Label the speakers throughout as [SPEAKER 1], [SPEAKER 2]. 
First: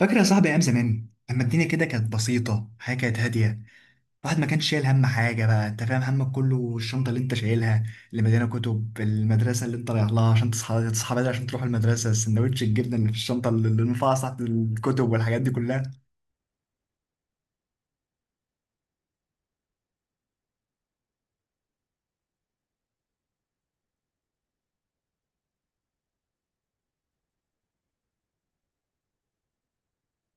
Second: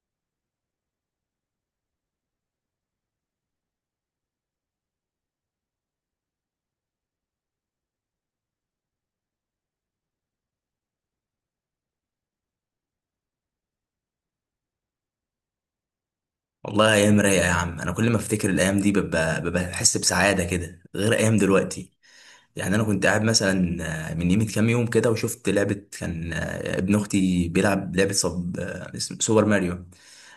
[SPEAKER 1] فاكر يا صاحبي ايام زمان لما الدنيا كده كانت بسيطه، حياه كانت هاديه. الواحد ما كانش شايل هم حاجه، بقى انت فاهم، همك كله الشنطه اللي انت شايلها، اللي مليانه كتب المدرسه اللي انت رايح لها عشان تصحى بدري عشان تروح المدرسه، سندوتش الجبنه اللي في الشنطه اللي رفعها تحت الكتب والحاجات دي كلها.
[SPEAKER 2] والله ايام رايقه يا عم. انا كل ما افتكر الايام دي ببقى بحس بسعاده كده غير ايام دلوقتي. يعني انا كنت قاعد مثلا، من يمه كام يوم كده وشفت لعبه كان، ابن اختي بيلعب لعبه، سوبر ماريو.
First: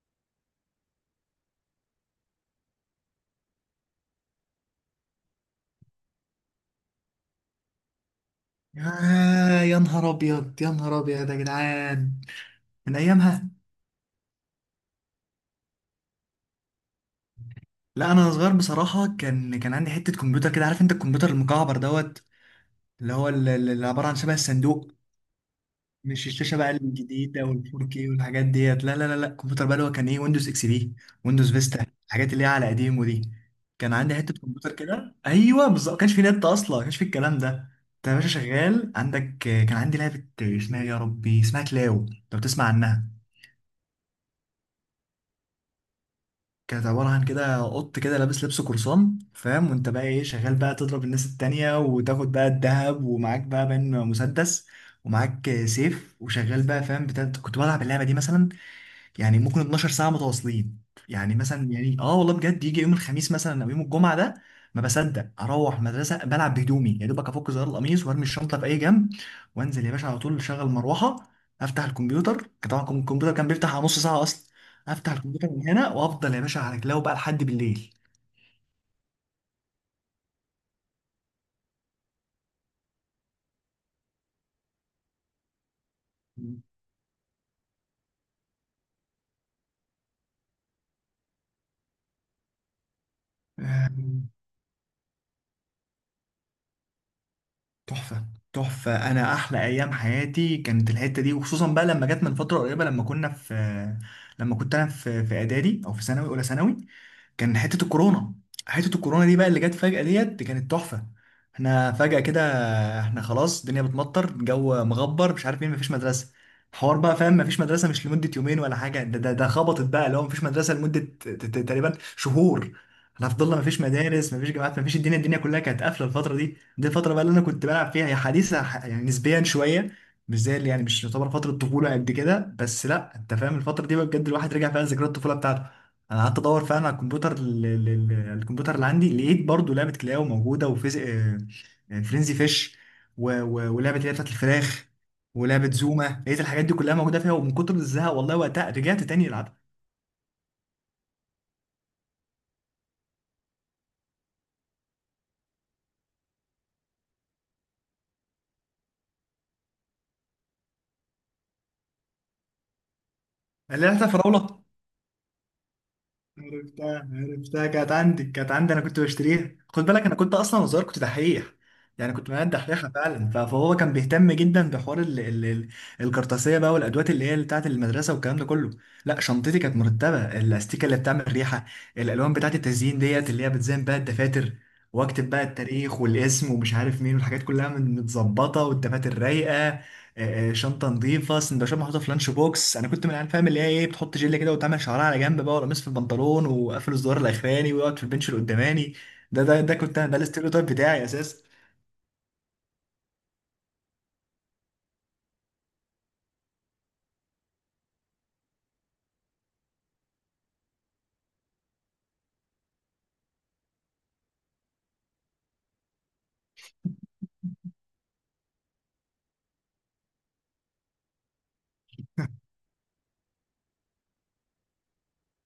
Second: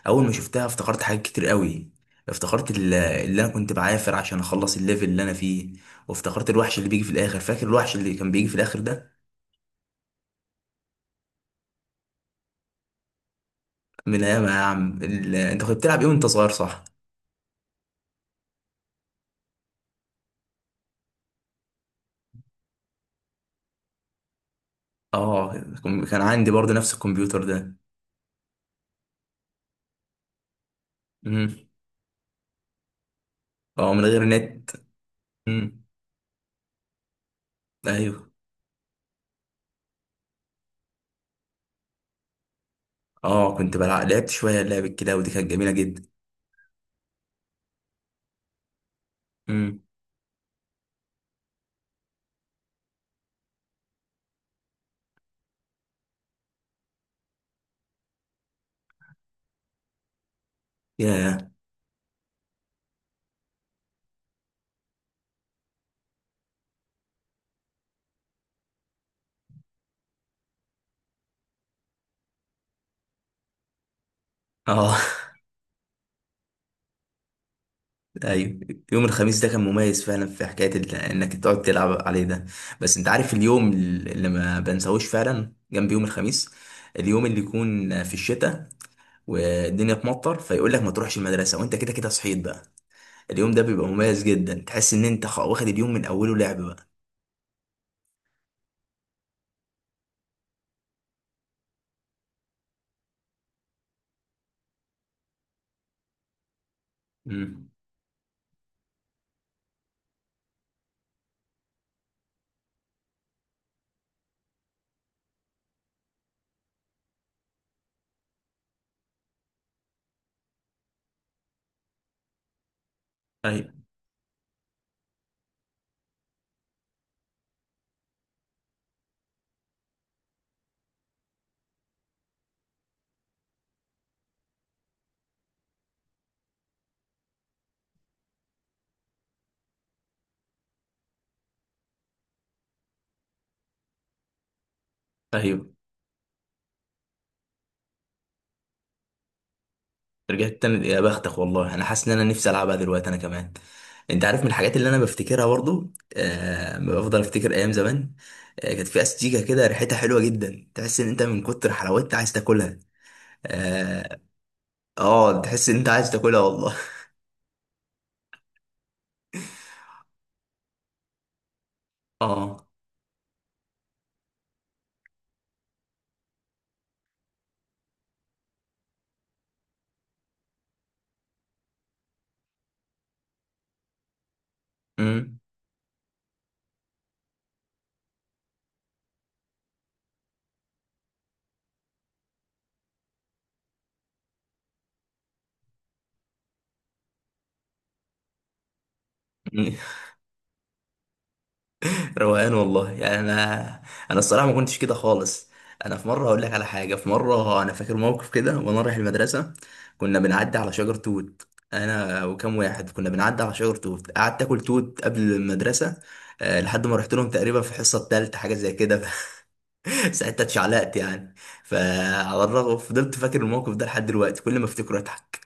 [SPEAKER 2] اول ما شفتها افتكرت حاجات كتير قوي. افتكرت اللي انا كنت بعافر عشان اخلص الليفل اللي انا فيه. وافتكرت الوحش اللي بيجي في الاخر. فاكر الوحش اللي كان بيجي في الاخر ده؟
[SPEAKER 1] آه يا نهار ابيض، يا نهار ابيض يا جدعان، من ايامها.
[SPEAKER 2] من ايام. يا عم انت كنت بتلعب ايه وانت صغير؟ صح.
[SPEAKER 1] لا انا صغير بصراحه، كان عندي حته كمبيوتر كده، عارف انت الكمبيوتر المكعبر دوت، اللي هو اللي عباره عن شبه الصندوق،
[SPEAKER 2] اه، كان
[SPEAKER 1] مش
[SPEAKER 2] عندي
[SPEAKER 1] الشاشه بقى
[SPEAKER 2] برضه نفس
[SPEAKER 1] الجديده
[SPEAKER 2] الكمبيوتر ده.
[SPEAKER 1] وال4 كي والحاجات ديت، لا لا لا لا، الكمبيوتر بقى اللي هو كان ايه، ويندوز اكس بي، ويندوز فيستا، الحاجات اللي هي على قديمه دي.
[SPEAKER 2] اه،
[SPEAKER 1] كان
[SPEAKER 2] من
[SPEAKER 1] عندي
[SPEAKER 2] غير
[SPEAKER 1] حته
[SPEAKER 2] نت.
[SPEAKER 1] كمبيوتر كده، ايوه
[SPEAKER 2] امم.
[SPEAKER 1] بالظبط، ما كانش في نت اصلا، ما كانش في الكلام ده. انت يا
[SPEAKER 2] ايوه.
[SPEAKER 1] باشا شغال عندك، كان عندي لعبه، اسمها يا ربي، اسمها كلاو، لو تسمع عنها.
[SPEAKER 2] اه، كنت بلعب لعبت شويه لعبة كده، ودي كانت جميله جدا.
[SPEAKER 1] كانت عباره عن كده قط كده لابس لبس قرصان، فاهم،
[SPEAKER 2] امم.
[SPEAKER 1] وانت بقى ايه شغال بقى تضرب الناس التانية وتاخد بقى الذهب، ومعاك بقى بين مسدس، ومعاك سيف، وشغال بقى فاهم بتاع، كنت بلعب اللعبه دي مثلا، يعني ممكن 12 ساعة متواصلين. يعني
[SPEAKER 2] يا.
[SPEAKER 1] مثلا، يعني اه والله بجد يجي يوم الخميس مثلا او يوم الجمعة ده، ما بصدق اروح مدرسة، بلعب بهدومي يا دوبك افك زرار القميص وارمي الشنطة في اي جنب، وانزل يا باشا على طول، اشغل مروحة، افتح الكمبيوتر، كان طبعا الكمبيوتر كان بيفتح على نص ساعة اصلا،
[SPEAKER 2] اه.
[SPEAKER 1] افتح الكمبيوتر من هنا، وافضل يا باشا على رجلي بقى لحد بالليل.
[SPEAKER 2] ايوه. يوم الخميس ده كان مميز فعلا في حكايه انك تقعد تلعب عليه ده. بس انت عارف اليوم اللي ما بنساهوش فعلا جنب يوم الخميس؟ اليوم اللي يكون في الشتاء والدنيا تمطر فيقول لك ما تروحش المدرسه وانت كده كده صحيت بقى. اليوم ده بيبقى مميز
[SPEAKER 1] آم،
[SPEAKER 2] جدا. تحس ان انت واخد اليوم من اوله لعب بقى.
[SPEAKER 1] تحفة. تحفة، أنا أحلى أيام حياتي كانت الحتة دي، وخصوصا بقى لما جت من فترة قريبة لما كنا في لما كنت أنا في إعدادي أو في ثانوي، أولى ثانوي. كان
[SPEAKER 2] امم.
[SPEAKER 1] حتة الكورونا، حتة الكورونا دي بقى اللي جت فجأة ديت كانت تحفة. احنا فجأة كده، احنا خلاص الدنيا بتمطر، الجو مغبر، مش عارف مين، مفيش مدرسة، حوار بقى فاهم، مفيش مدرسة مش لمدة يومين ولا حاجة، ده خبطت بقى اللي هو مفيش مدرسة لمدة تقريبا شهور. احنا فضلنا
[SPEAKER 2] ايوه.
[SPEAKER 1] مفيش مدارس، مفيش جامعات، مفيش، الدنيا كلها كانت قافلة، الفترة دي الفترة بقى اللي انا كنت بلعب فيها هي حديثة يعني نسبيا شوية. مش زي اللي، يعني مش يعتبر فترة طفولة قد كده، بس لا انت فاهم الفترة دي بقى بجد الواحد رجع فيها ذكريات الطفولة بتاعته. انا قعدت ادور فعلا على الكمبيوتر، الكمبيوتر اللي عندي، لقيت برضو لعبه كلاو موجوده، وفيز فرينزي فيش، ولعبه اللي هي بتاعت الفراخ،
[SPEAKER 2] ايوه.
[SPEAKER 1] ولعبه زوما، لقيت الحاجات دي كلها موجوده فيها، ومن كتر الزهق والله وقتها رجعت تاني العبها.
[SPEAKER 2] رجعت تاني يا بختك. والله انا حاسس ان انا نفسي العبها دلوقتي انا كمان. انت عارف من الحاجات اللي انا بفتكرها برضو؟ بفضل افتكر ايام زمان. كانت في استيكه كده ريحتها حلوه جدا. تحس ان انت من كتر حلاوتها عايز تاكلها.
[SPEAKER 1] اللي لعبتها
[SPEAKER 2] اه.
[SPEAKER 1] فراوله،
[SPEAKER 2] تحس ان انت عايز تاكلها والله.
[SPEAKER 1] عرفتها عرفتها، كانت عندي، كانت عندي، انا كنت بشتريها، خد بالك انا كنت اصلا وصغير كنت دحيح، يعني كنت مهندس
[SPEAKER 2] اه.
[SPEAKER 1] دحيحه فعلا، فهو كان بيهتم جدا بحوار ال الكرطاسيه بقى والادوات اللي هي بتاعه المدرسه والكلام ده كله. لا شنطتي كانت مرتبه، الاستيكه اللي بتعمل ريحه، الالوان بتاعه التزيين ديت اللي هي بتزين بقى الدفاتر، واكتب
[SPEAKER 2] امم.
[SPEAKER 1] بقى التاريخ والاسم ومش عارف مين، والحاجات كلها من متظبطه، والدفاتر رايقه، شنطه نظيفه، سندوتشات محطوطه في لانش بوكس، انا كنت من العيال فاهم اللي هي ايه بتحط جل كده وتعمل شعرها على جنب بقى، ولا مس في البنطلون وقافل الزرار الاخراني ويقعد في البنش اللي قداماني، ده كنت انا، ده الاستيريوتايب بتاعي اساسا.
[SPEAKER 2] روقان والله. يعني انا، انا الصراحه ما كنتش كده خالص. انا في مره هقول لك على حاجه. في مره انا فاكر موقف كده وانا رايح المدرسه. كنا بنعدي على شجر توت. انا وكم واحد كنا بنعدي على شجر توت. قعدت اكل توت قبل المدرسه لحد ما رحت لهم تقريبا في الحصه الثالثه حاجه زي كده. ساعتها اتشعلقت يعني. فعلى الرغم فضلت فاكر الموقف ده لحد دلوقتي. كل ما افتكره اضحك.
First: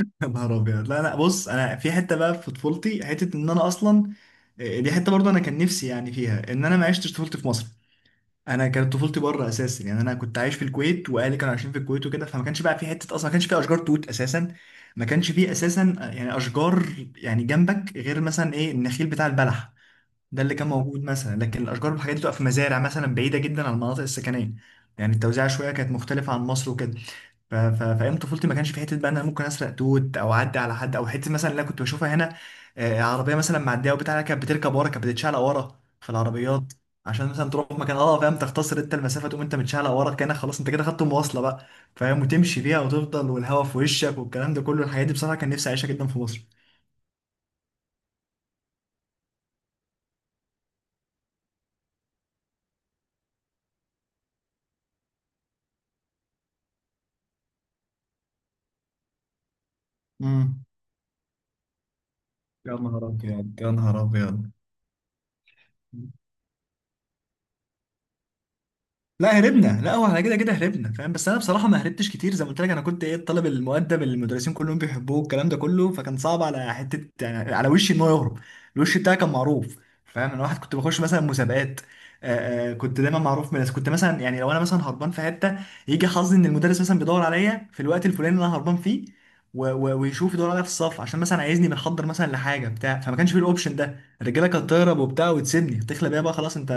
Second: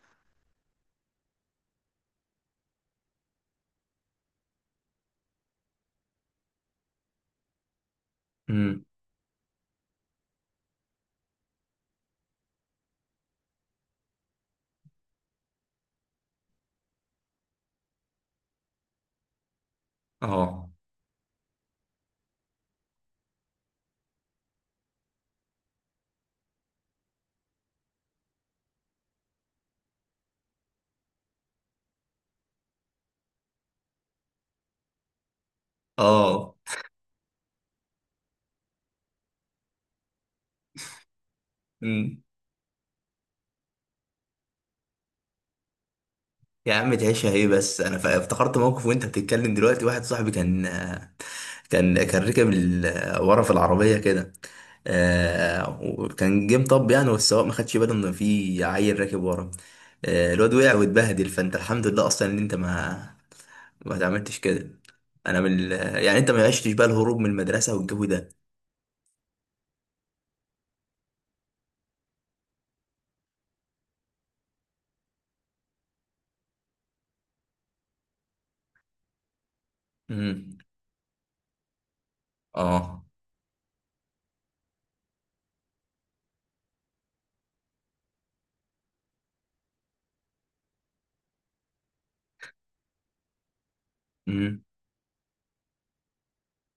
[SPEAKER 1] يا نهار ابيض، لا لا بص، انا في حته بقى في طفولتي، حته ان انا اصلا، دي حته برضه انا كان نفسي يعني فيها، ان انا ما عشتش طفولتي في مصر. انا
[SPEAKER 2] امم.
[SPEAKER 1] كانت طفولتي بره اساسا، يعني انا كنت عايش في الكويت واهلي كانوا عايشين في الكويت وكده، فما كانش بقى في حته اصلا، ما كانش في اشجار توت اساسا، ما كانش في اساسا، يعني اشجار، يعني جنبك غير مثلا ايه النخيل بتاع البلح، ده اللي كان
[SPEAKER 2] اه.
[SPEAKER 1] موجود مثلا، لكن الاشجار والحاجات دي بتبقى في مزارع مثلا بعيده جدا عن المناطق السكنيه، يعني التوزيع شويه كانت مختلفه عن مصر وكده. فايام طفولتي ما كانش في حته بقى ان انا ممكن اسرق توت او اعدي على حد، او حته مثلا اللي انا كنت بشوفها هنا، عربيه مثلا معديه وبتاع، كانت بتركب ورا، كانت بتتشعلق ورا في
[SPEAKER 2] اه.
[SPEAKER 1] العربيات، عشان مثلا تروح مكان، اه فاهم، تختصر انت المسافه، تقوم انت متشعلق ورا، كانك خلاص انت كده خدت المواصله بقى،
[SPEAKER 2] امم.
[SPEAKER 1] فاهم، وتمشي فيها وتفضل والهوا في وشك والكلام ده كله، الحاجات دي بصراحه كان نفسي اعيشها جدا في مصر.
[SPEAKER 2] يا عم تعيشها ايه؟ بس انا افتكرت موقف وانت بتتكلم دلوقتي. واحد صاحبي كان، ركب ورا في العربية كده. وكان جه مطب يعني، والسواق ما خدش باله ان في عيل راكب ورا. الواد
[SPEAKER 1] امم.
[SPEAKER 2] وقع واتبهدل. فانت الحمد لله اصلا ان انت
[SPEAKER 1] يا
[SPEAKER 2] ما
[SPEAKER 1] نهار ابيض، يا
[SPEAKER 2] ما
[SPEAKER 1] نهار
[SPEAKER 2] اتعملتش
[SPEAKER 1] ابيض.
[SPEAKER 2] كده. انا من يعني انت ما عشتش بقى الهروب من المدرسة والجو ده.
[SPEAKER 1] لا هربنا، لا هو احنا كده كده هربنا، فاهم، بس انا بصراحه ما هربتش كتير، زي ما قلت لك، انا كنت ايه الطالب المؤدب اللي المدرسين كلهم بيحبوه الكلام ده كله، فكان صعب على حته يعني على وشي ان هو يهرب، الوش بتاعي كان معروف، فاهم، انا
[SPEAKER 2] امم.
[SPEAKER 1] واحد كنت بخش مثلا مسابقات، كنت
[SPEAKER 2] اه.
[SPEAKER 1] دايما معروف من الناس، كنت مثلا يعني لو انا مثلا هربان في حته، يجي حظي ان المدرس مثلا بيدور عليا في الوقت الفلاني اللي انا هربان فيه، ويشوف يدور عليا في الصف عشان مثلا عايزني بنحضر مثلا لحاجه بتاع، فما كانش في الاوبشن ده، الرجاله
[SPEAKER 2] امم.
[SPEAKER 1] كانت تهرب وبتاع وتسيبني، تخلى بيها بقى خلاص انت،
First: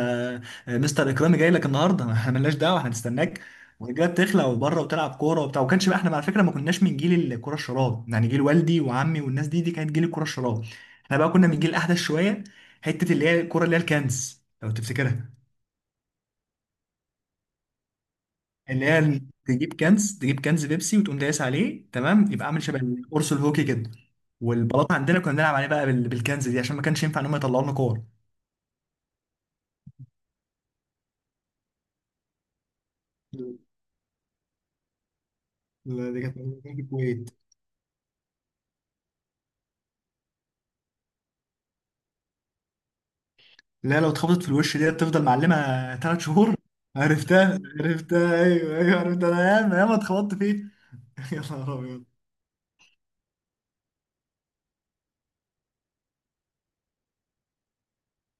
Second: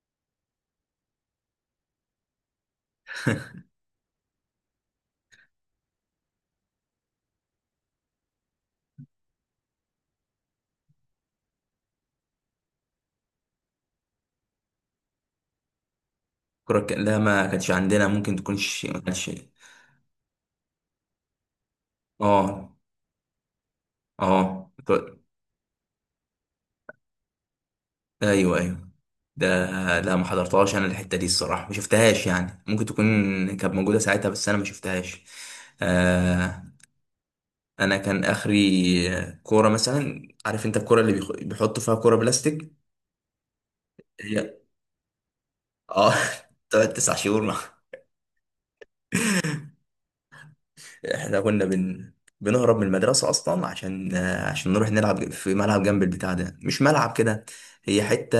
[SPEAKER 1] مستر اكرامي جاي لك النهارده، ما احنا مالناش دعوه، احنا هنستناك، والرجاله بتخلع وبره وتلعب كوره وبتاع، وما كانش بقى، احنا على فكره ما كناش من جيل الكره الشراب، يعني جيل والدي وعمي والناس دي، دي كانت جيل الكره الشراب. احنا بقى كنا من جيل احدث شويه، حته اللي هي الكره، اللي هي الكنز لو تفتكرها،
[SPEAKER 2] لا، ما كانتش عندنا. ممكن
[SPEAKER 1] اللي
[SPEAKER 2] تكونش ما
[SPEAKER 1] هي
[SPEAKER 2] كانتش.
[SPEAKER 1] تجيب كنز، تجيب كنز بيبسي وتقوم دايس عليه تمام، يبقى عامل
[SPEAKER 2] اه.
[SPEAKER 1] شبه القرص الهوكي كده،
[SPEAKER 2] اه.
[SPEAKER 1] والبلاط عندنا كنا بنلعب عليه بقى بالكنز دي، عشان ما كانش ينفع ان هم يطلعوا لنا كور.
[SPEAKER 2] ايوه. ايوه. ده، لا ما حضرتهاش انا الحته دي الصراحه. ما شفتهاش يعني. ممكن تكون كانت موجوده ساعتها بس انا ما شفتهاش.
[SPEAKER 1] لا دي كانت موجودة
[SPEAKER 2] آه.
[SPEAKER 1] في الكويت،
[SPEAKER 2] انا كان اخري كوره مثلا، عارف انت الكوره اللي بيحطوا فيها كوره بلاستيك.
[SPEAKER 1] لا لو اتخبطت في
[SPEAKER 2] هي.
[SPEAKER 1] الوش دي تفضل معلمة
[SPEAKER 2] اه.
[SPEAKER 1] 3 شهور،
[SPEAKER 2] تقعد 9 شهور مع.
[SPEAKER 1] عرفتها عرفتها، ايوه ايوه عرفتها، انا ياما ياما اتخبطت فيه.
[SPEAKER 2] احنا
[SPEAKER 1] يا نهار ابيض،
[SPEAKER 2] بنهرب من المدرسه اصلا عشان نروح نلعب في ملعب جنب البتاع ده. مش ملعب كده. هي حته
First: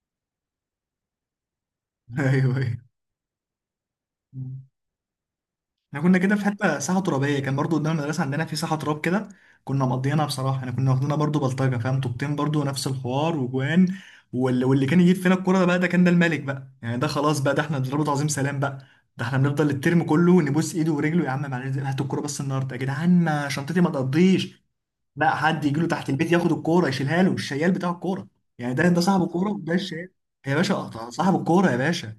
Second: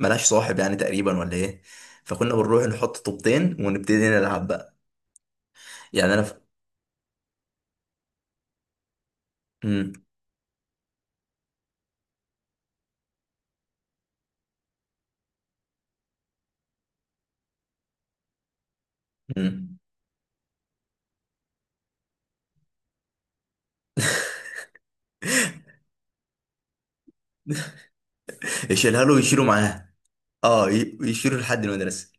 [SPEAKER 2] ملهاش صاحب يعني تقريبا ولا ايه. فكنا
[SPEAKER 1] ايوه
[SPEAKER 2] بنروح
[SPEAKER 1] ايوه،
[SPEAKER 2] نحط طوبتين ونبتدي نلعب بقى.
[SPEAKER 1] احنا
[SPEAKER 2] يعني
[SPEAKER 1] كنا
[SPEAKER 2] انا ف...
[SPEAKER 1] كده في حته ساحه ترابيه، كان برضو قدام المدرسه عندنا في ساحه تراب كده، كنا
[SPEAKER 2] مم.
[SPEAKER 1] مقضيينها بصراحه، احنا كنا واخدينها برضو بلطجه، فاهم، طوبتين برضو نفس الحوار وجوان، واللي كان يجيب فينا الكوره ده بقى، ده كان ده الملك بقى، يعني ده خلاص بقى، ده احنا بنضربه تعظيم سلام بقى، ده احنا بنفضل
[SPEAKER 2] مم.
[SPEAKER 1] الترم كله نبوس ايده ورجله، يا عم معلش هات الكوره بس النهارده يا جدعان، ما شنطتي ما تقضيش. لا، حد يجي له تحت البيت ياخد الكوره يشيلها له الشيال بتاع الكوره، يعني ده
[SPEAKER 2] يشيلها له
[SPEAKER 1] صاحب
[SPEAKER 2] ويشيله
[SPEAKER 1] الكوره وده
[SPEAKER 2] معاه.
[SPEAKER 1] الشيال، يا
[SPEAKER 2] اه،
[SPEAKER 1] باشا أقطع. صاحب
[SPEAKER 2] يشيله لحد
[SPEAKER 1] الكوره يا
[SPEAKER 2] المدرسه.
[SPEAKER 1] باشا،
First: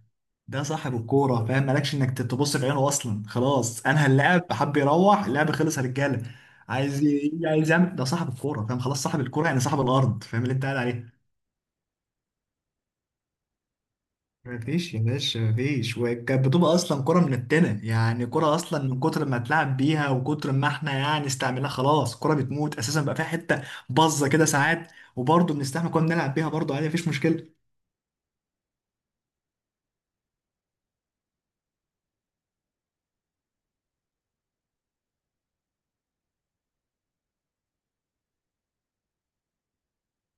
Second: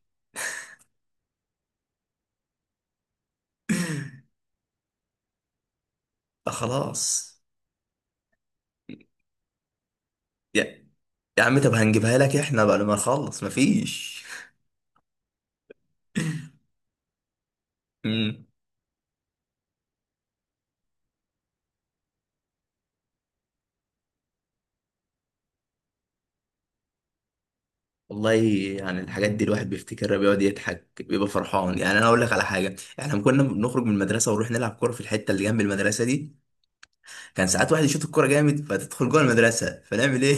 [SPEAKER 1] ده صاحب الكوره، فاهم، مالكش انك تبص في عينه اصلا، خلاص انهى اللعب، حب يروح اللعب خلص يا رجاله،
[SPEAKER 2] آه، خلاص.
[SPEAKER 1] عايز يعمل، ده صاحب الكوره، فاهم، خلاص صاحب الكوره يعني صاحب الارض، فاهم اللي انت قاعد
[SPEAKER 2] يا
[SPEAKER 1] عليه.
[SPEAKER 2] يا عم طب هنجيبها لك احنا بعد ما نخلص. مفيش.
[SPEAKER 1] مفيش يا باشا، مفيش، وكانت بتبقى اصلا كرة منتنة، يعني
[SPEAKER 2] مم.
[SPEAKER 1] كرة اصلا من كتر ما اتلعب بيها وكتر ما احنا يعني استعملناها، خلاص كرة بتموت اساسا، بقى فيها حتة باظة كده ساعات، وبرضه بنستحمل، كنا بنلعب بيها برضه عادي، مفيش مشكلة.
[SPEAKER 2] والله يعني الحاجات دي الواحد بيفتكرها بيقعد يضحك بيبقى فرحان. يعني انا اقول لك على حاجه. احنا لما كنا بنخرج من المدرسه ونروح نلعب كوره في الحته اللي جنب المدرسه دي، كان ساعات واحد يشوط الكوره جامد فتدخل جوه المدرسه. فنعمل ايه؟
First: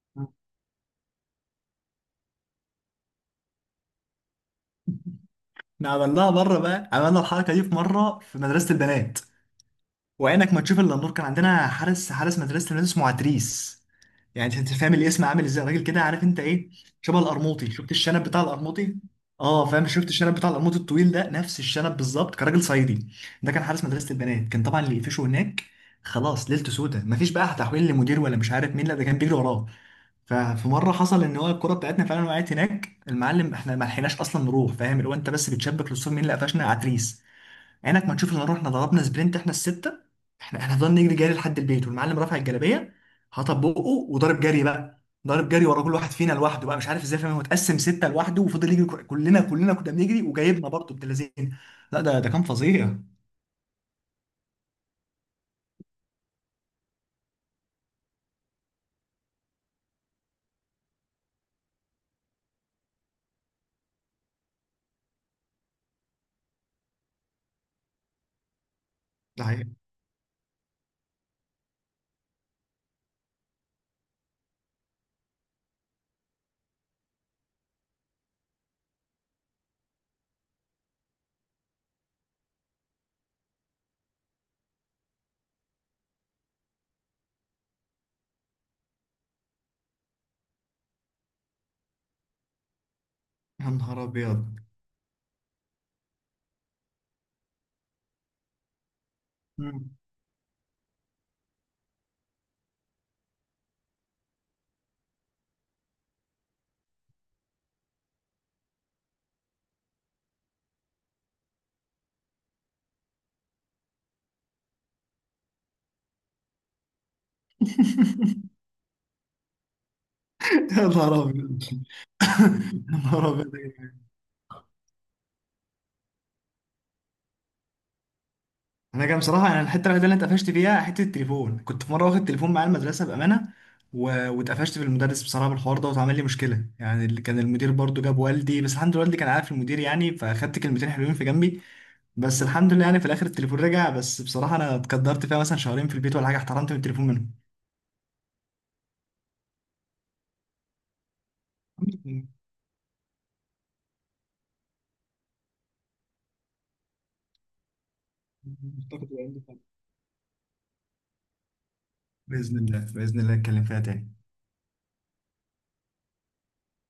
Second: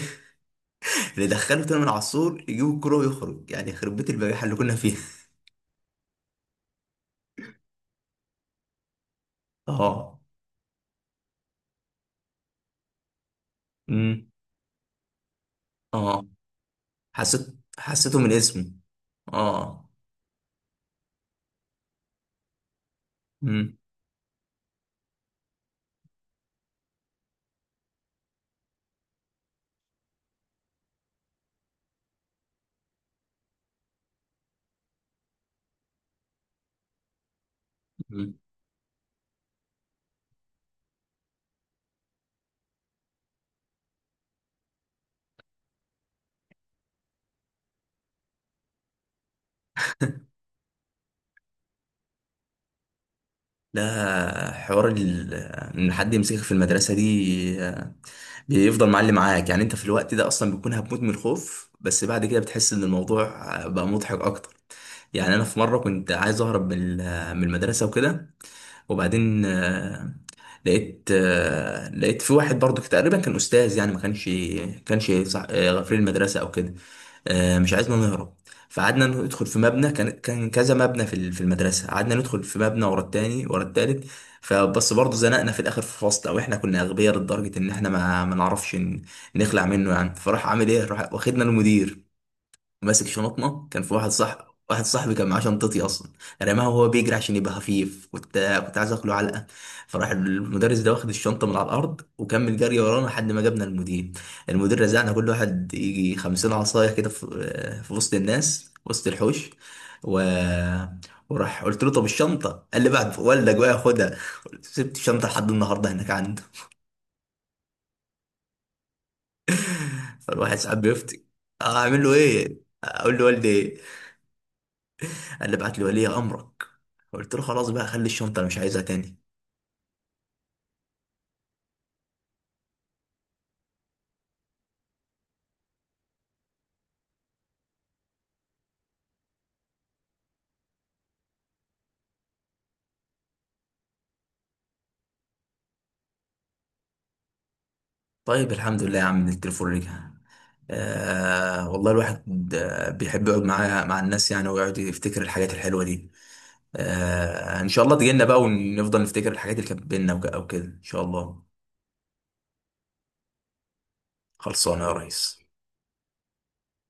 [SPEAKER 2] ندخله تاني من على السور يجيب الكوره ويخرج. يعني يخرب بيت البجاحه اللي كنا فيها.
[SPEAKER 1] احنا عملناها مرة بقى، عملنا الحركة دي في مرة في مدرسة البنات،
[SPEAKER 2] اه.
[SPEAKER 1] وعينك ما تشوف الا النور، كان عندنا حارس، حارس مدرسه الناس اسمه عتريس،
[SPEAKER 2] امم.
[SPEAKER 1] يعني انت فاهم الاسم عامل ازاي، راجل كده عارف
[SPEAKER 2] اه.
[SPEAKER 1] انت ايه، شبه
[SPEAKER 2] حسيت.
[SPEAKER 1] القرموطي، شفت
[SPEAKER 2] حسيته
[SPEAKER 1] الشنب
[SPEAKER 2] من
[SPEAKER 1] بتاع
[SPEAKER 2] اسمه.
[SPEAKER 1] القرموطي، اه فاهم،
[SPEAKER 2] اه.
[SPEAKER 1] شفت الشنب بتاع القرموطي الطويل ده، نفس الشنب بالظبط، كان راجل صعيدي، ده كان
[SPEAKER 2] مم.
[SPEAKER 1] حارس مدرسه البنات، كان طبعا اللي يقفشه هناك خلاص ليلته سودة، مفيش بقى تحويل لمدير ولا مش عارف مين، لا ده كان بيجري وراه. ففي مره حصل ان هو الكره بتاعتنا فعلا وقعت هناك المعلم، احنا ما لحقناش اصلا نروح، فاهم، اللي هو انت بس بتشبك للصور، مين اللي قفشنا، عتريس، عينك ما
[SPEAKER 2] مم.
[SPEAKER 1] تشوف الا رحنا ضربنا سبرنت احنا السته، احنا فضلنا نجري جري لحد البيت والمعلم رافع الجلابيه، هطبقه، وضارب جري بقى، ضارب جري ورا كل واحد فينا لوحده بقى، مش عارف ازاي، فاهم، هو اتقسم سته لوحده وفضل يجري، كلنا كلنا كنا بنجري، وجايبنا برضه ابن لذين. لا ده كان فظيع،
[SPEAKER 2] ده حوار ان حد يمسكك في المدرسه دي بيفضل معلم معاك. يعني انت في الوقت ده اصلا بتكون هتموت من الخوف. بس بعد كده بتحس ان الموضوع بقى مضحك اكتر. يعني انا في مره كنت عايز اهرب من من المدرسه وكده.
[SPEAKER 1] ده
[SPEAKER 2] وبعدين
[SPEAKER 1] حقيقي.
[SPEAKER 2] لقيت في واحد برضو تقريبا كان استاذ. يعني ما كانش، غفير المدرسه او كده. مش عايزنا نهرب. فقعدنا ندخل في مبنى. كان كذا مبنى في المدرسه. قعدنا ندخل في مبنى ورا التاني ورا التالت. فبس برضه زنقنا في الاخر في فصل. او احنا كنا اغبياء لدرجه ان احنا ما نعرفش نخلع منه يعني. فراح عامل ايه، راح واخدنا المدير ماسك شنطنا.
[SPEAKER 1] يا
[SPEAKER 2] كان في
[SPEAKER 1] نهار
[SPEAKER 2] واحد،
[SPEAKER 1] ابيض
[SPEAKER 2] صح، واحد صاحبي كان معاه شنطتي اصلا. رماها وهو بيجري عشان يبقى خفيف. كنت عايز اكله علقه.
[SPEAKER 1] مم.
[SPEAKER 2] فراح المدرس ده واخد الشنطه من على الارض وكمل جري ورانا لحد ما جبنا المدير. المدير رزعنا كل واحد يجي 50 عصايه كده، في وسط الناس، وسط الحوش. و... وراح قلت له طب الشنطه؟ قال لي بعد والدك بقى خدها. سبت الشنطه لحد النهارده هناك عنده. فالواحد ساعات
[SPEAKER 1] يا نهار
[SPEAKER 2] بيفتي.
[SPEAKER 1] ابيض
[SPEAKER 2] اعمل له ايه؟
[SPEAKER 1] يا
[SPEAKER 2] اقول له
[SPEAKER 1] نهار ابيض.
[SPEAKER 2] والدي؟ قال لي ابعت لي ولي امرك. قلت له خلاص بقى، خلي الشنطه انا مش عايزها
[SPEAKER 1] انا
[SPEAKER 2] تاني.
[SPEAKER 1] كان بصراحه، انا الحته الوحيده اللي أنا اتقفشت فيها حته التليفون، كنت في مره واخد تليفون معايا المدرسه بامانه، و... واتقفشت في المدرس بصراحه بالحوار ده، واتعمل لي مشكله، يعني اللي كان المدير برضو جاب والدي، بس الحمد لله والدي كان عارف المدير يعني، فاخدت كلمتين حلوين في جنبي، بس الحمد لله يعني في الاخر التليفون رجع، بس بصراحه انا اتقدرت فيها مثلا شهرين في البيت ولا حاجه احترمت من التليفون منهم.
[SPEAKER 2] طيب الحمد لله يا عم إن التليفون رجع. والله الواحد بيحب يقعد مع الناس يعني، ويقعد يفتكر الحاجات الحلوه دي. ان شاء الله تجينا بقى
[SPEAKER 1] الحمد
[SPEAKER 2] ونفضل نفتكر
[SPEAKER 1] لله.
[SPEAKER 2] الحاجات اللي كانت بينا او كده ان شاء الله.
[SPEAKER 1] باذن الله، باذن الله اتكلم فيها تاني.
[SPEAKER 2] خلصانه يا ريس.